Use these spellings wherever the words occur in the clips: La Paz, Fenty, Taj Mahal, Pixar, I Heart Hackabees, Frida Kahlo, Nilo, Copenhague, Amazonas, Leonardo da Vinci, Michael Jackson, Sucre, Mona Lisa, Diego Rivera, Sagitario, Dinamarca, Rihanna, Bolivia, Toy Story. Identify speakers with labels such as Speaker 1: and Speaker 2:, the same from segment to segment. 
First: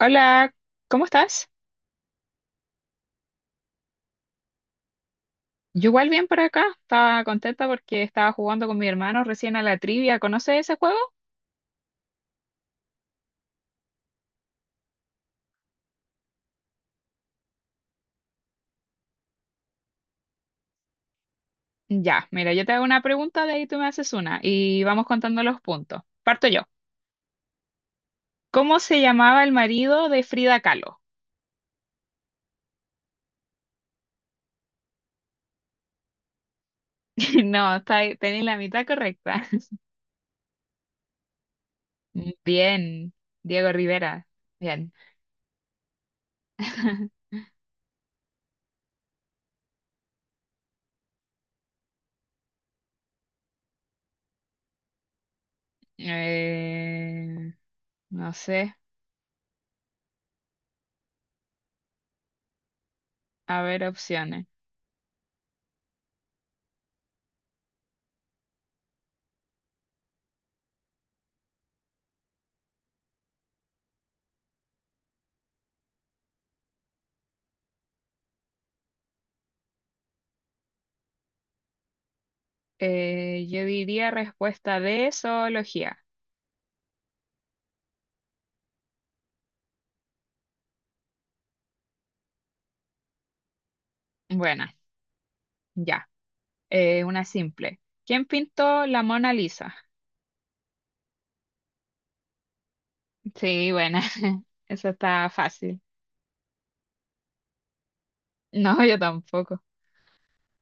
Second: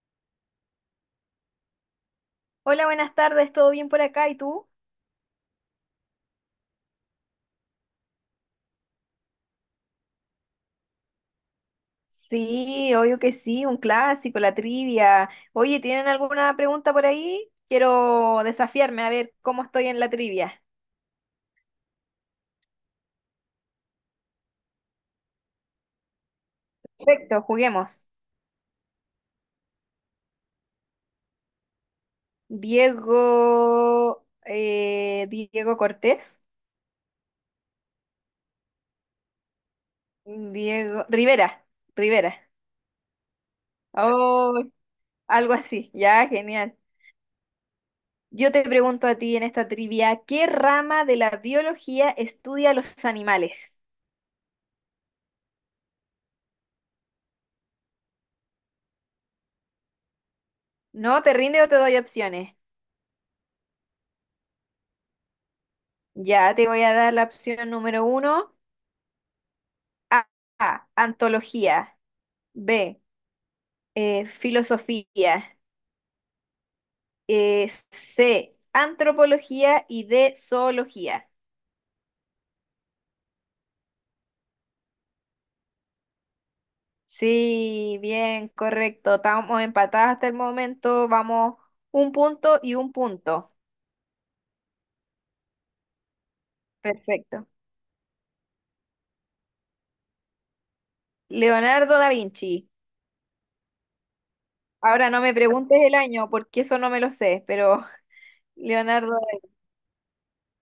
Speaker 1: Hola, ¿cómo estás?
Speaker 2: Hola, buenas tardes, ¿todo bien por acá? ¿Y tú?
Speaker 1: Yo igual bien por acá. Estaba contenta porque estaba jugando con mi hermano recién a la trivia. ¿Conoces ese juego?
Speaker 2: Sí, obvio que sí, un clásico, la trivia. Oye, ¿tienen alguna pregunta por ahí? Quiero desafiarme a ver cómo estoy en la trivia.
Speaker 1: Ya, mira, yo te hago una pregunta, de ahí tú me haces una y vamos contando los puntos. Parto yo.
Speaker 2: Perfecto, juguemos.
Speaker 1: ¿Cómo se llamaba el marido de Frida Kahlo?
Speaker 2: Diego Cortés,
Speaker 1: No, tenéis la mitad correcta.
Speaker 2: Diego Rivera, Rivera.
Speaker 1: Bien, Diego Rivera.
Speaker 2: Oh,
Speaker 1: Bien.
Speaker 2: algo así, ya, genial. Yo te pregunto a ti en esta trivia, ¿qué rama de la biología estudia los animales?
Speaker 1: Eh, no sé,
Speaker 2: ¿No te rinde o te doy opciones?
Speaker 1: a ver opciones.
Speaker 2: Ya te voy a dar la opción número uno. A, A, antología. B, filosofía. C, antropología y D, zoología.
Speaker 1: Yo diría respuesta de zoología.
Speaker 2: Sí, bien, correcto. Estamos empatadas hasta el momento. Vamos un punto y un punto.
Speaker 1: Bueno. Ya. Una
Speaker 2: Perfecto.
Speaker 1: simple. ¿Quién pintó la Mona Lisa?
Speaker 2: Leonardo da Vinci.
Speaker 1: Sí, buena. Eso
Speaker 2: Ahora no
Speaker 1: está
Speaker 2: me preguntes
Speaker 1: fácil.
Speaker 2: el año porque eso no me lo sé, pero
Speaker 1: No, yo
Speaker 2: Leonardo,
Speaker 1: tampoco.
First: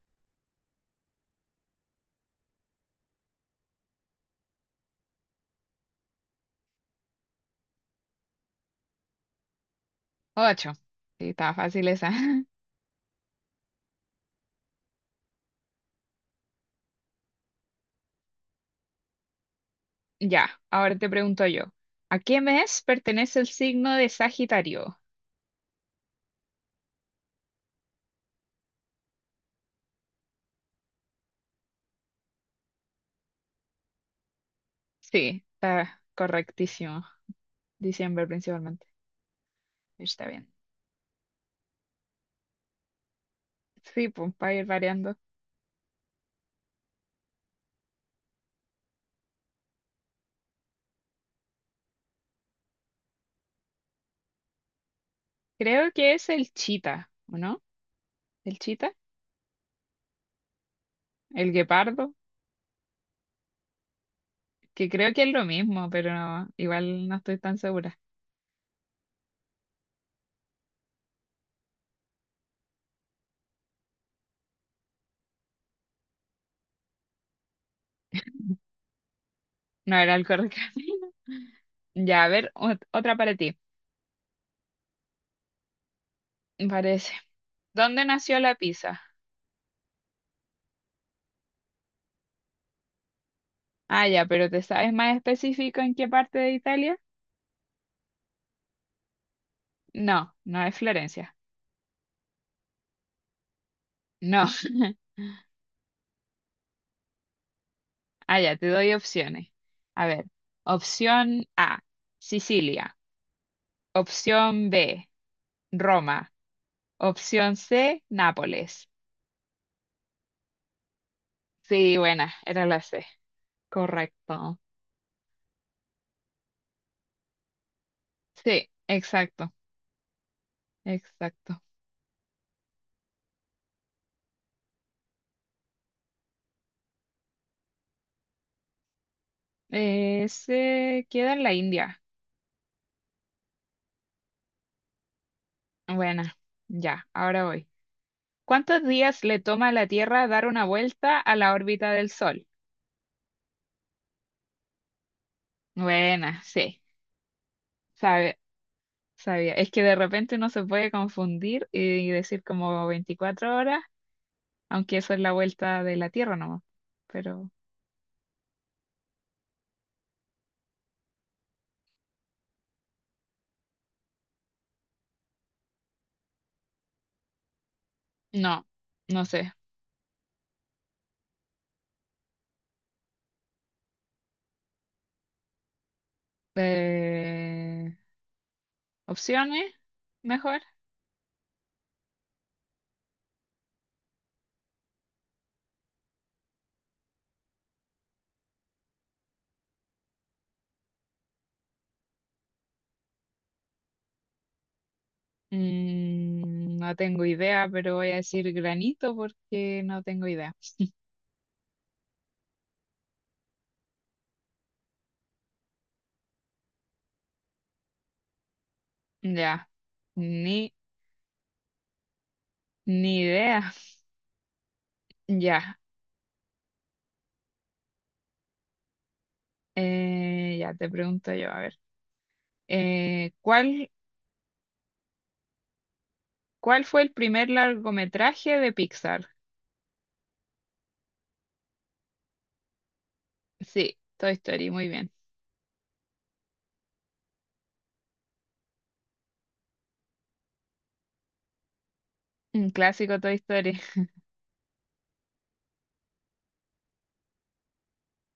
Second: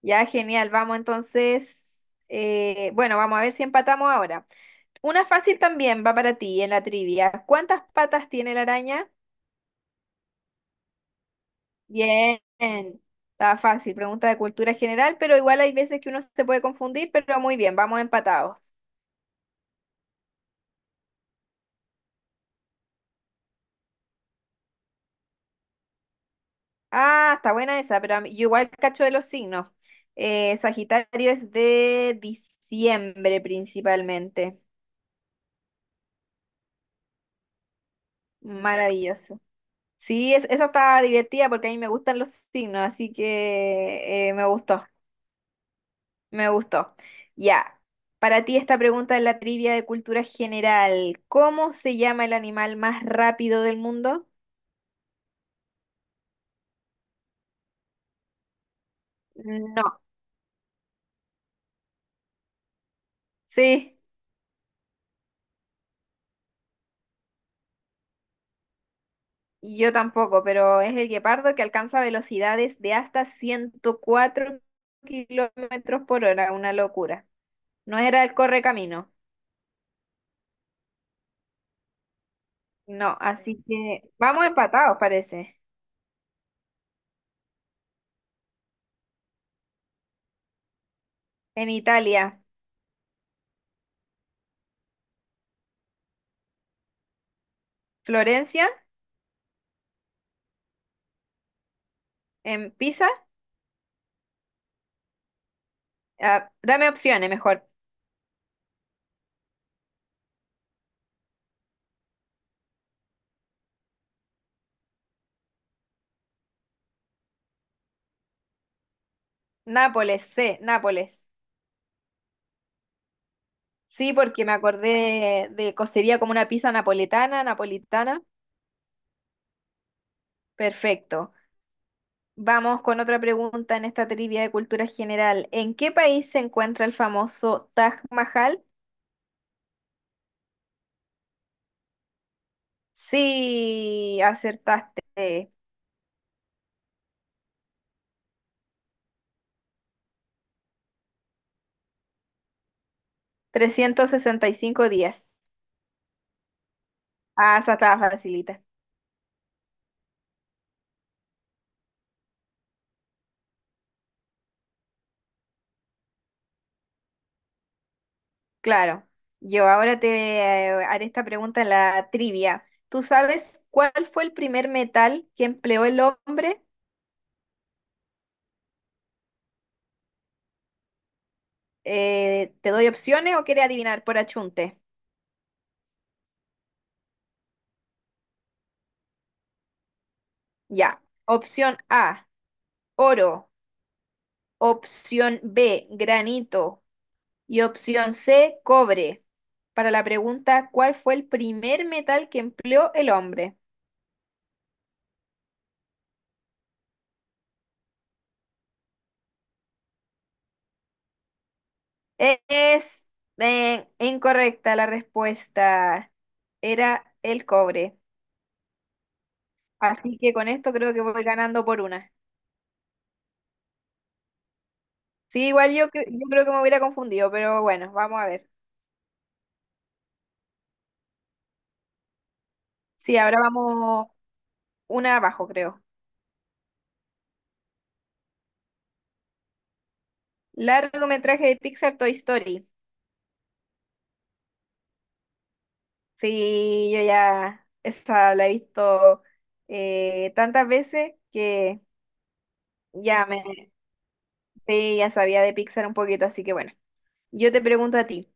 Speaker 2: ya genial. Vamos entonces, bueno, vamos a ver si empatamos ahora. Una fácil también va para ti en la trivia. ¿Cuántas patas tiene la araña?
Speaker 1: Ocho. Sí, estaba fácil esa.
Speaker 2: Bien, está fácil. Pregunta de cultura general, pero igual hay veces que uno se puede confundir, pero muy bien, vamos empatados.
Speaker 1: Ya, ahora te pregunto yo. ¿A qué mes pertenece el signo de Sagitario?
Speaker 2: Ah, está buena esa, pero yo igual cacho de los signos. Sagitario es de diciembre principalmente.
Speaker 1: Sí, está correctísimo. Diciembre principalmente.
Speaker 2: Maravilloso.
Speaker 1: Está
Speaker 2: Sí,
Speaker 1: bien.
Speaker 2: esa está divertida porque a mí me gustan los signos, así
Speaker 1: Sí,
Speaker 2: que
Speaker 1: pues
Speaker 2: me
Speaker 1: para ir
Speaker 2: gustó.
Speaker 1: variando.
Speaker 2: Me gustó. Ya, para ti esta pregunta es la trivia de cultura general. ¿Cómo se llama el animal más rápido del mundo?
Speaker 1: Creo que es el chita, ¿o no? ¿El chita?
Speaker 2: No,
Speaker 1: ¿El guepardo?
Speaker 2: sí,
Speaker 1: Que creo que es lo mismo, pero igual no estoy tan segura.
Speaker 2: y yo tampoco, pero es el guepardo que alcanza velocidades de hasta 104 kilómetros por hora, una locura. No era el correcamino,
Speaker 1: No era el correcto. Ya, a ver, otra
Speaker 2: no,
Speaker 1: para ti,
Speaker 2: así que vamos empatados, parece.
Speaker 1: me parece. ¿Dónde nació la pizza?
Speaker 2: En Italia,
Speaker 1: Ah, ya, pero ¿te sabes más específico en qué parte de Italia?
Speaker 2: Florencia,
Speaker 1: No, no es Florencia.
Speaker 2: en Pisa,
Speaker 1: No.
Speaker 2: ah, dame opciones mejor.
Speaker 1: Ah, ya, te doy opciones. A ver, opción A, Sicilia. Opción B, Roma. Opción C, Nápoles.
Speaker 2: Nápoles, C, Nápoles.
Speaker 1: Sí, buena, era la C.
Speaker 2: Sí, porque me
Speaker 1: Correcto.
Speaker 2: acordé de cocería como una pizza napoletana, napolitana.
Speaker 1: Sí, exacto,
Speaker 2: Perfecto.
Speaker 1: exacto.
Speaker 2: Vamos con otra pregunta en esta trivia de cultura general. ¿En qué país se encuentra el famoso Taj Mahal?
Speaker 1: Se queda en la India.
Speaker 2: Sí, acertaste.
Speaker 1: Buena, ya, ahora voy. ¿Cuántos días le toma a la Tierra dar una vuelta a la órbita del Sol?
Speaker 2: 365 días.
Speaker 1: Buena, sí,
Speaker 2: Ah, esa estaba
Speaker 1: sabe,
Speaker 2: facilita.
Speaker 1: sabía. Es que de repente uno se puede confundir y decir como 24 horas, aunque eso es la vuelta de la Tierra nomás. Pero
Speaker 2: Claro. Yo ahora te haré esta pregunta en la trivia. ¿Tú sabes cuál fue el primer metal que empleó el hombre?
Speaker 1: no, no sé.
Speaker 2: ¿Te doy opciones o quieres adivinar por achunte?
Speaker 1: Eh, ¿Opciones? Mejor.
Speaker 2: Ya. Opción A, oro. Opción B, granito. Y opción C, cobre. Para la pregunta, ¿cuál fue el primer metal que empleó el hombre?
Speaker 1: Mm, no tengo idea, pero voy a decir granito porque no tengo idea.
Speaker 2: Es incorrecta la respuesta. Era el cobre.
Speaker 1: Ya,
Speaker 2: Así que con
Speaker 1: ni,
Speaker 2: esto creo que voy ganando por una.
Speaker 1: ni idea.
Speaker 2: Sí, igual
Speaker 1: Ya.
Speaker 2: yo creo que me hubiera confundido, pero bueno, vamos a ver.
Speaker 1: Ya te pregunto yo, a ver.
Speaker 2: Sí,
Speaker 1: Eh,
Speaker 2: ahora
Speaker 1: ¿cuál,
Speaker 2: vamos una abajo, creo.
Speaker 1: cuál fue el primer largometraje de Pixar?
Speaker 2: Largometraje de Pixar Toy Story.
Speaker 1: Sí, Toy Story, muy bien.
Speaker 2: Sí, yo ya esa la he visto tantas veces que
Speaker 1: Un clásico
Speaker 2: ya
Speaker 1: Toy
Speaker 2: me,
Speaker 1: Story.
Speaker 2: sí, ya sabía de Pixar un poquito, así que bueno, yo te pregunto a ti.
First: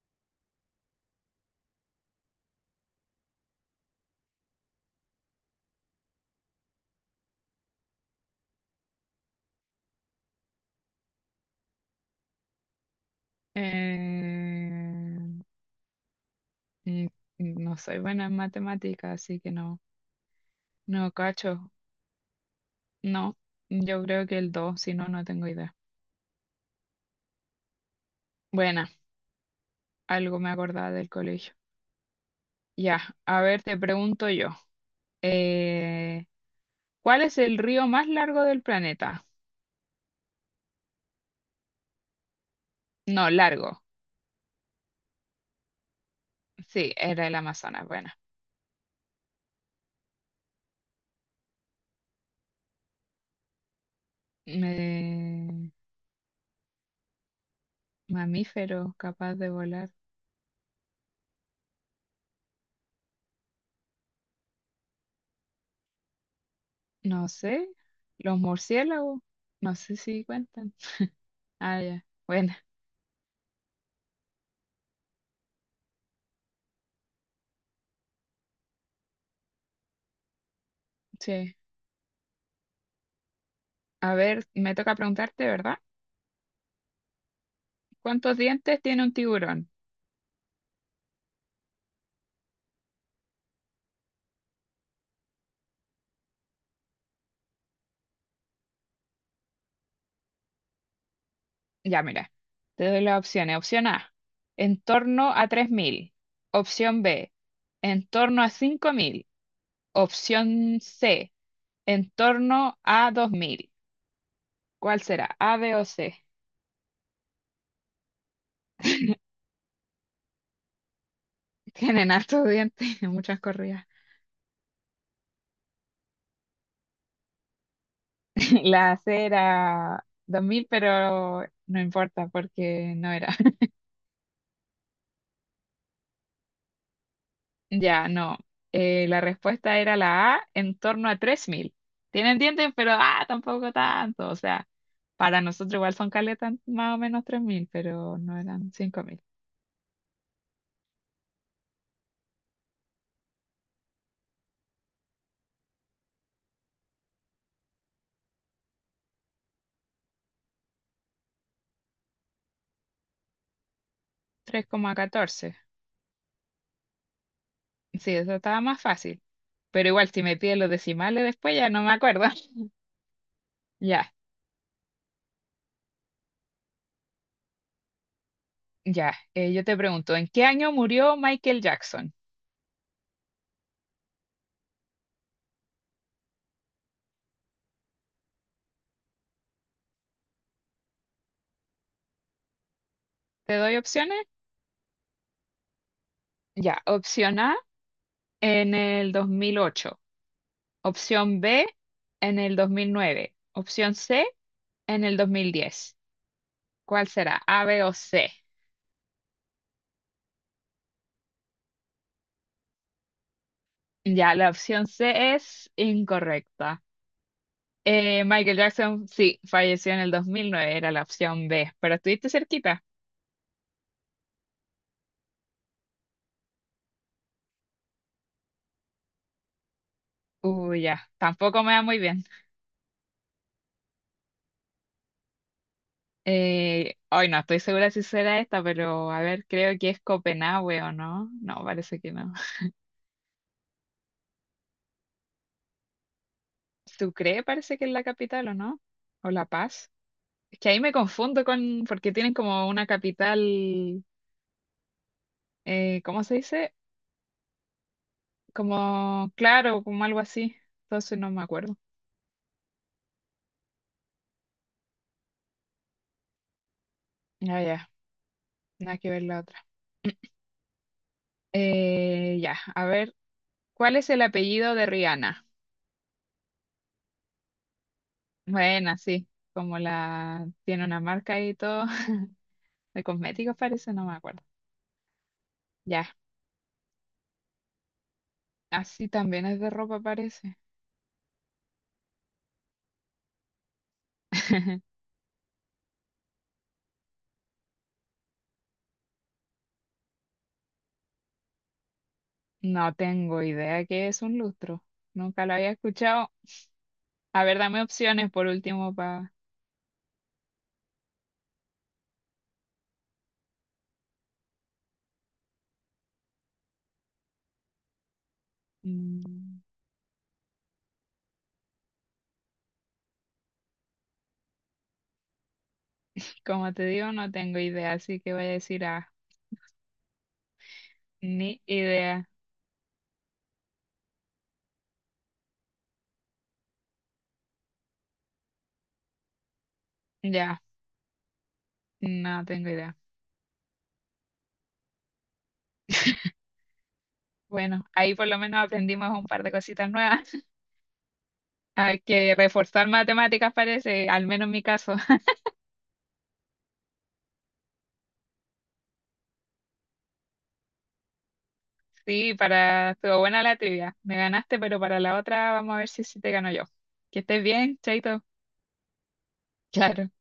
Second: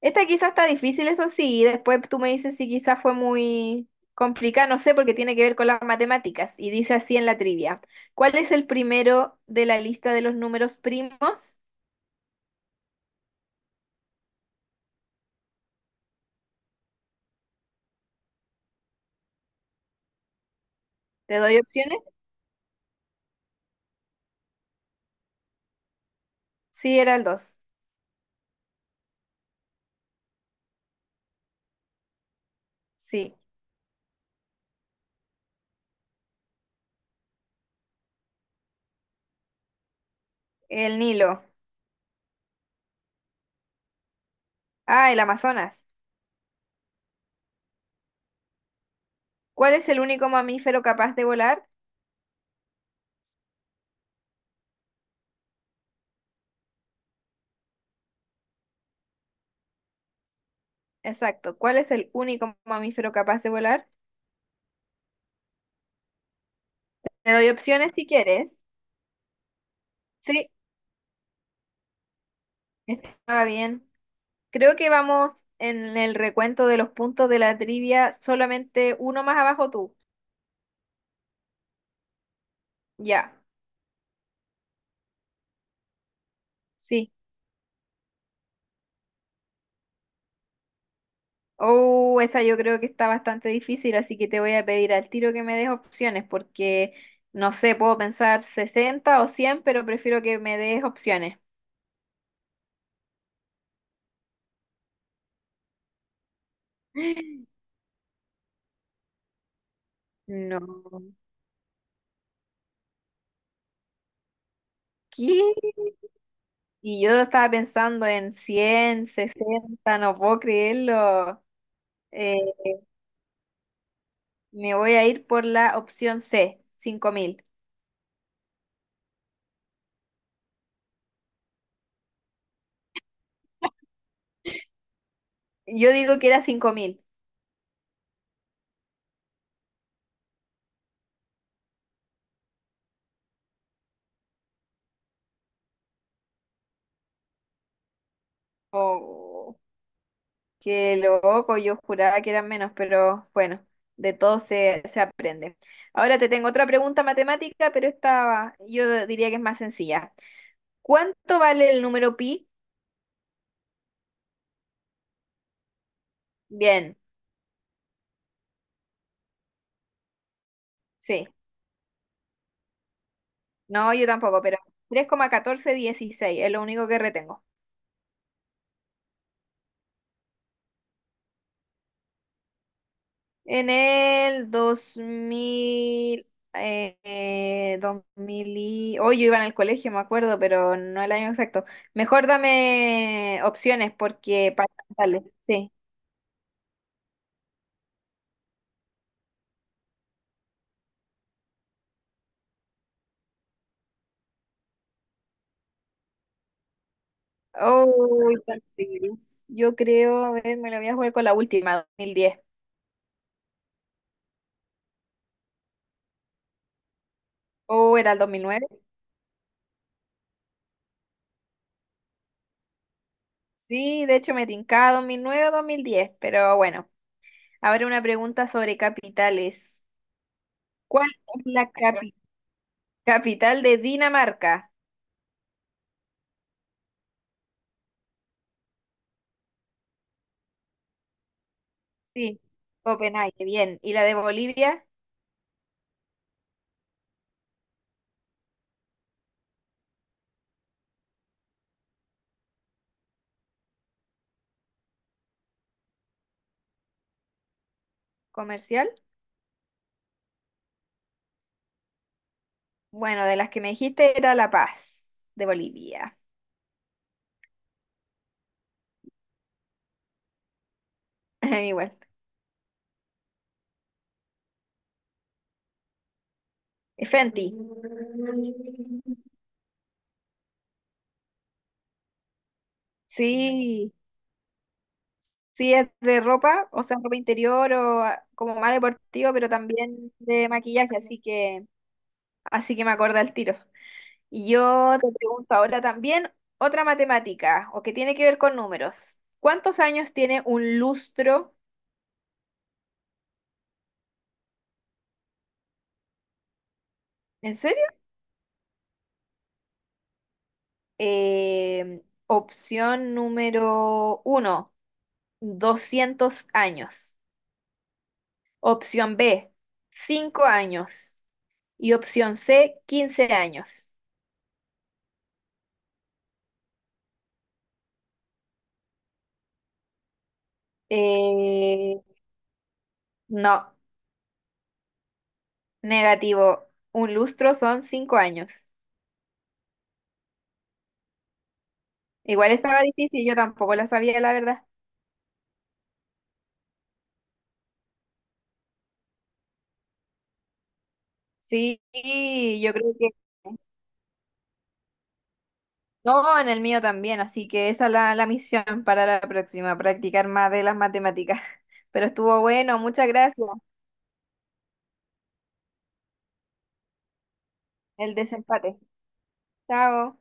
Speaker 2: Esta quizás está difícil, eso sí, y después tú me dices si quizás fue muy complicada, no sé, porque tiene que ver con las matemáticas, y dice así en la trivia. ¿Cuál es el primero de la lista de los números primos?
Speaker 1: Eh, mm, mm, no soy buena en matemáticas, así que no, no
Speaker 2: ¿Te doy
Speaker 1: cacho.
Speaker 2: opciones?
Speaker 1: No, yo creo que el dos, si no, no tengo idea.
Speaker 2: Sí, era el dos.
Speaker 1: Buena, algo me acordaba del colegio. Ya,
Speaker 2: Sí,
Speaker 1: a ver, te pregunto yo. Eh, ¿Cuál es el río más largo del planeta?
Speaker 2: el Nilo.
Speaker 1: No, largo.
Speaker 2: Ah, el Amazonas.
Speaker 1: Sí, era el Amazonas. Bueno.
Speaker 2: ¿Cuál es el único mamífero capaz de volar?
Speaker 1: Eh, Mamíferos capaz de volar.
Speaker 2: Exacto. ¿Cuál es el único mamífero capaz de volar?
Speaker 1: No
Speaker 2: Te doy
Speaker 1: sé.
Speaker 2: opciones si
Speaker 1: Los
Speaker 2: quieres.
Speaker 1: murciélagos. No sé si
Speaker 2: Sí,
Speaker 1: cuentan. Ah, ya. Bueno,
Speaker 2: estaba bien. Creo que vamos en el recuento de los puntos de la trivia, solamente uno más abajo tú.
Speaker 1: sí.
Speaker 2: Ya,
Speaker 1: A ver, me toca preguntarte, ¿verdad?
Speaker 2: sí.
Speaker 1: ¿Cuántos dientes tiene un tiburón?
Speaker 2: Oh, esa yo creo que está bastante difícil, así que te voy a pedir al tiro que me des opciones, porque no sé, puedo pensar 60 o 100, pero prefiero que me des opciones.
Speaker 1: Ya, mira. Te doy las opciones. Opción A, en torno a 3.000. Opción B, en torno a 5.000. Opción
Speaker 2: No.
Speaker 1: C, en torno a 2.000. ¿Cuál será?
Speaker 2: ¿Qué?
Speaker 1: ¿A, B o C?
Speaker 2: Y yo estaba pensando en 160, no puedo creerlo.
Speaker 1: Tienen
Speaker 2: Eh,
Speaker 1: hartos dientes y muchas corridas.
Speaker 2: Me voy a ir por la opción C, 5.000.
Speaker 1: La C era 2.000, pero no importa porque no era.
Speaker 2: Yo digo que era 5.000.
Speaker 1: Ya, no. La respuesta era la A, en torno a 3.000. Tienen dientes, pero ah, tampoco tanto. O sea, para nosotros igual son caletas más o menos 3.000, pero no eran 5.000.
Speaker 2: Oh, qué loco, yo juraba que eran menos, pero bueno, de todo se aprende. Ahora te tengo otra pregunta matemática, pero esta yo diría que es más sencilla. ¿Cuánto vale el número pi?
Speaker 1: 3,14.
Speaker 2: Bien,
Speaker 1: Sí, eso estaba más fácil. Pero igual, si me piden los decimales
Speaker 2: sí.
Speaker 1: después, ya no me acuerdo.
Speaker 2: No,
Speaker 1: Ya,
Speaker 2: yo tampoco, pero 3,1416 es lo único que retengo.
Speaker 1: ya. Yo te pregunto, ¿en qué año murió Michael Jackson?
Speaker 2: En el 2000, 2000 y... Hoy yo iba en el colegio, me acuerdo, pero no el año exacto. Mejor dame
Speaker 1: ¿Te doy
Speaker 2: opciones
Speaker 1: opciones?
Speaker 2: porque para... Dale, sí.
Speaker 1: Ya, opción A, en el 2008. Opción B, en el 2009. Opción C, en el 2010. ¿Cuál será? ¿A, B o
Speaker 2: Oh
Speaker 1: C?
Speaker 2: entonces, yo creo, a ver, me lo voy a jugar con la última, 2010.
Speaker 1: Ya, la opción C es incorrecta.
Speaker 2: ¿O era el dos mil
Speaker 1: Michael
Speaker 2: nueve
Speaker 1: Jackson, sí, falleció en el 2009, era la opción B, pero estuviste cerquita.
Speaker 2: Sí, de hecho me tincaba 2009 o 2010, pero bueno. Ahora una pregunta sobre capitales.
Speaker 1: Uy,
Speaker 2: ¿Cuál
Speaker 1: ya,
Speaker 2: es
Speaker 1: tampoco
Speaker 2: la
Speaker 1: me va muy bien.
Speaker 2: capital de Dinamarca?
Speaker 1: Hoy no estoy segura si será esta, pero a ver, creo que es Copenhague o no. No, parece que no.
Speaker 2: Sí, Copenhague, bien. ¿Y la de Bolivia,
Speaker 1: Sucre parece que es la capital o no, o La Paz. Es que ahí me confundo con, porque tienen como una capital, ¿cómo se dice?
Speaker 2: comercial?
Speaker 1: Como, claro, como algo así. Entonces no me acuerdo.
Speaker 2: Bueno, de las que me dijiste era La Paz, de Bolivia.
Speaker 1: Ah, ya, nada que ver la otra.
Speaker 2: Igual.
Speaker 1: Ya, a ver, ¿cuál es el apellido de Rihanna?
Speaker 2: Fenty.
Speaker 1: Bueno, sí, como la tiene una marca y todo, de cosméticos
Speaker 2: Sí,
Speaker 1: parece, no me acuerdo.
Speaker 2: sí es
Speaker 1: Ya,
Speaker 2: de ropa, o sea, ropa interior o ah, como más
Speaker 1: así
Speaker 2: deportivo,
Speaker 1: también
Speaker 2: pero
Speaker 1: es de ropa
Speaker 2: también de
Speaker 1: parece.
Speaker 2: maquillaje, así que me acuerdo al tiro. Y yo te pregunto ahora también otra matemática, o que tiene que ver con números. ¿Cuántos años tiene un lustro?
Speaker 1: No tengo idea qué es un lustro. Nunca lo había escuchado. A
Speaker 2: ¿En
Speaker 1: ver, dame
Speaker 2: serio?
Speaker 1: opciones por último para...
Speaker 2: Opción número uno, 200 años. Opción B, 5 años. Y opción C, 15 años.
Speaker 1: Como te digo, no tengo idea, así que voy a decir A. Ni
Speaker 2: Eh,
Speaker 1: idea.
Speaker 2: no, negativo. Un lustro son 5 años.
Speaker 1: Ya, no
Speaker 2: Igual
Speaker 1: tengo
Speaker 2: estaba
Speaker 1: idea.
Speaker 2: difícil, yo tampoco la sabía, la verdad.
Speaker 1: Bueno, ahí por lo menos aprendimos un par de cositas nuevas.
Speaker 2: Sí,
Speaker 1: Hay que
Speaker 2: yo
Speaker 1: reforzar
Speaker 2: creo que...
Speaker 1: matemáticas, parece, al menos en mi caso.
Speaker 2: No, en el mío también, así que esa es la misión para la próxima, practicar más de las matemáticas. Pero
Speaker 1: Sí,
Speaker 2: estuvo bueno,
Speaker 1: para...
Speaker 2: muchas
Speaker 1: Estuvo buena
Speaker 2: gracias.
Speaker 1: la trivia. Me ganaste, pero para la otra vamos a ver si, te gano yo. Que estés bien,
Speaker 2: El
Speaker 1: Chaito.
Speaker 2: desempate.
Speaker 1: Claro.
Speaker 2: Chao.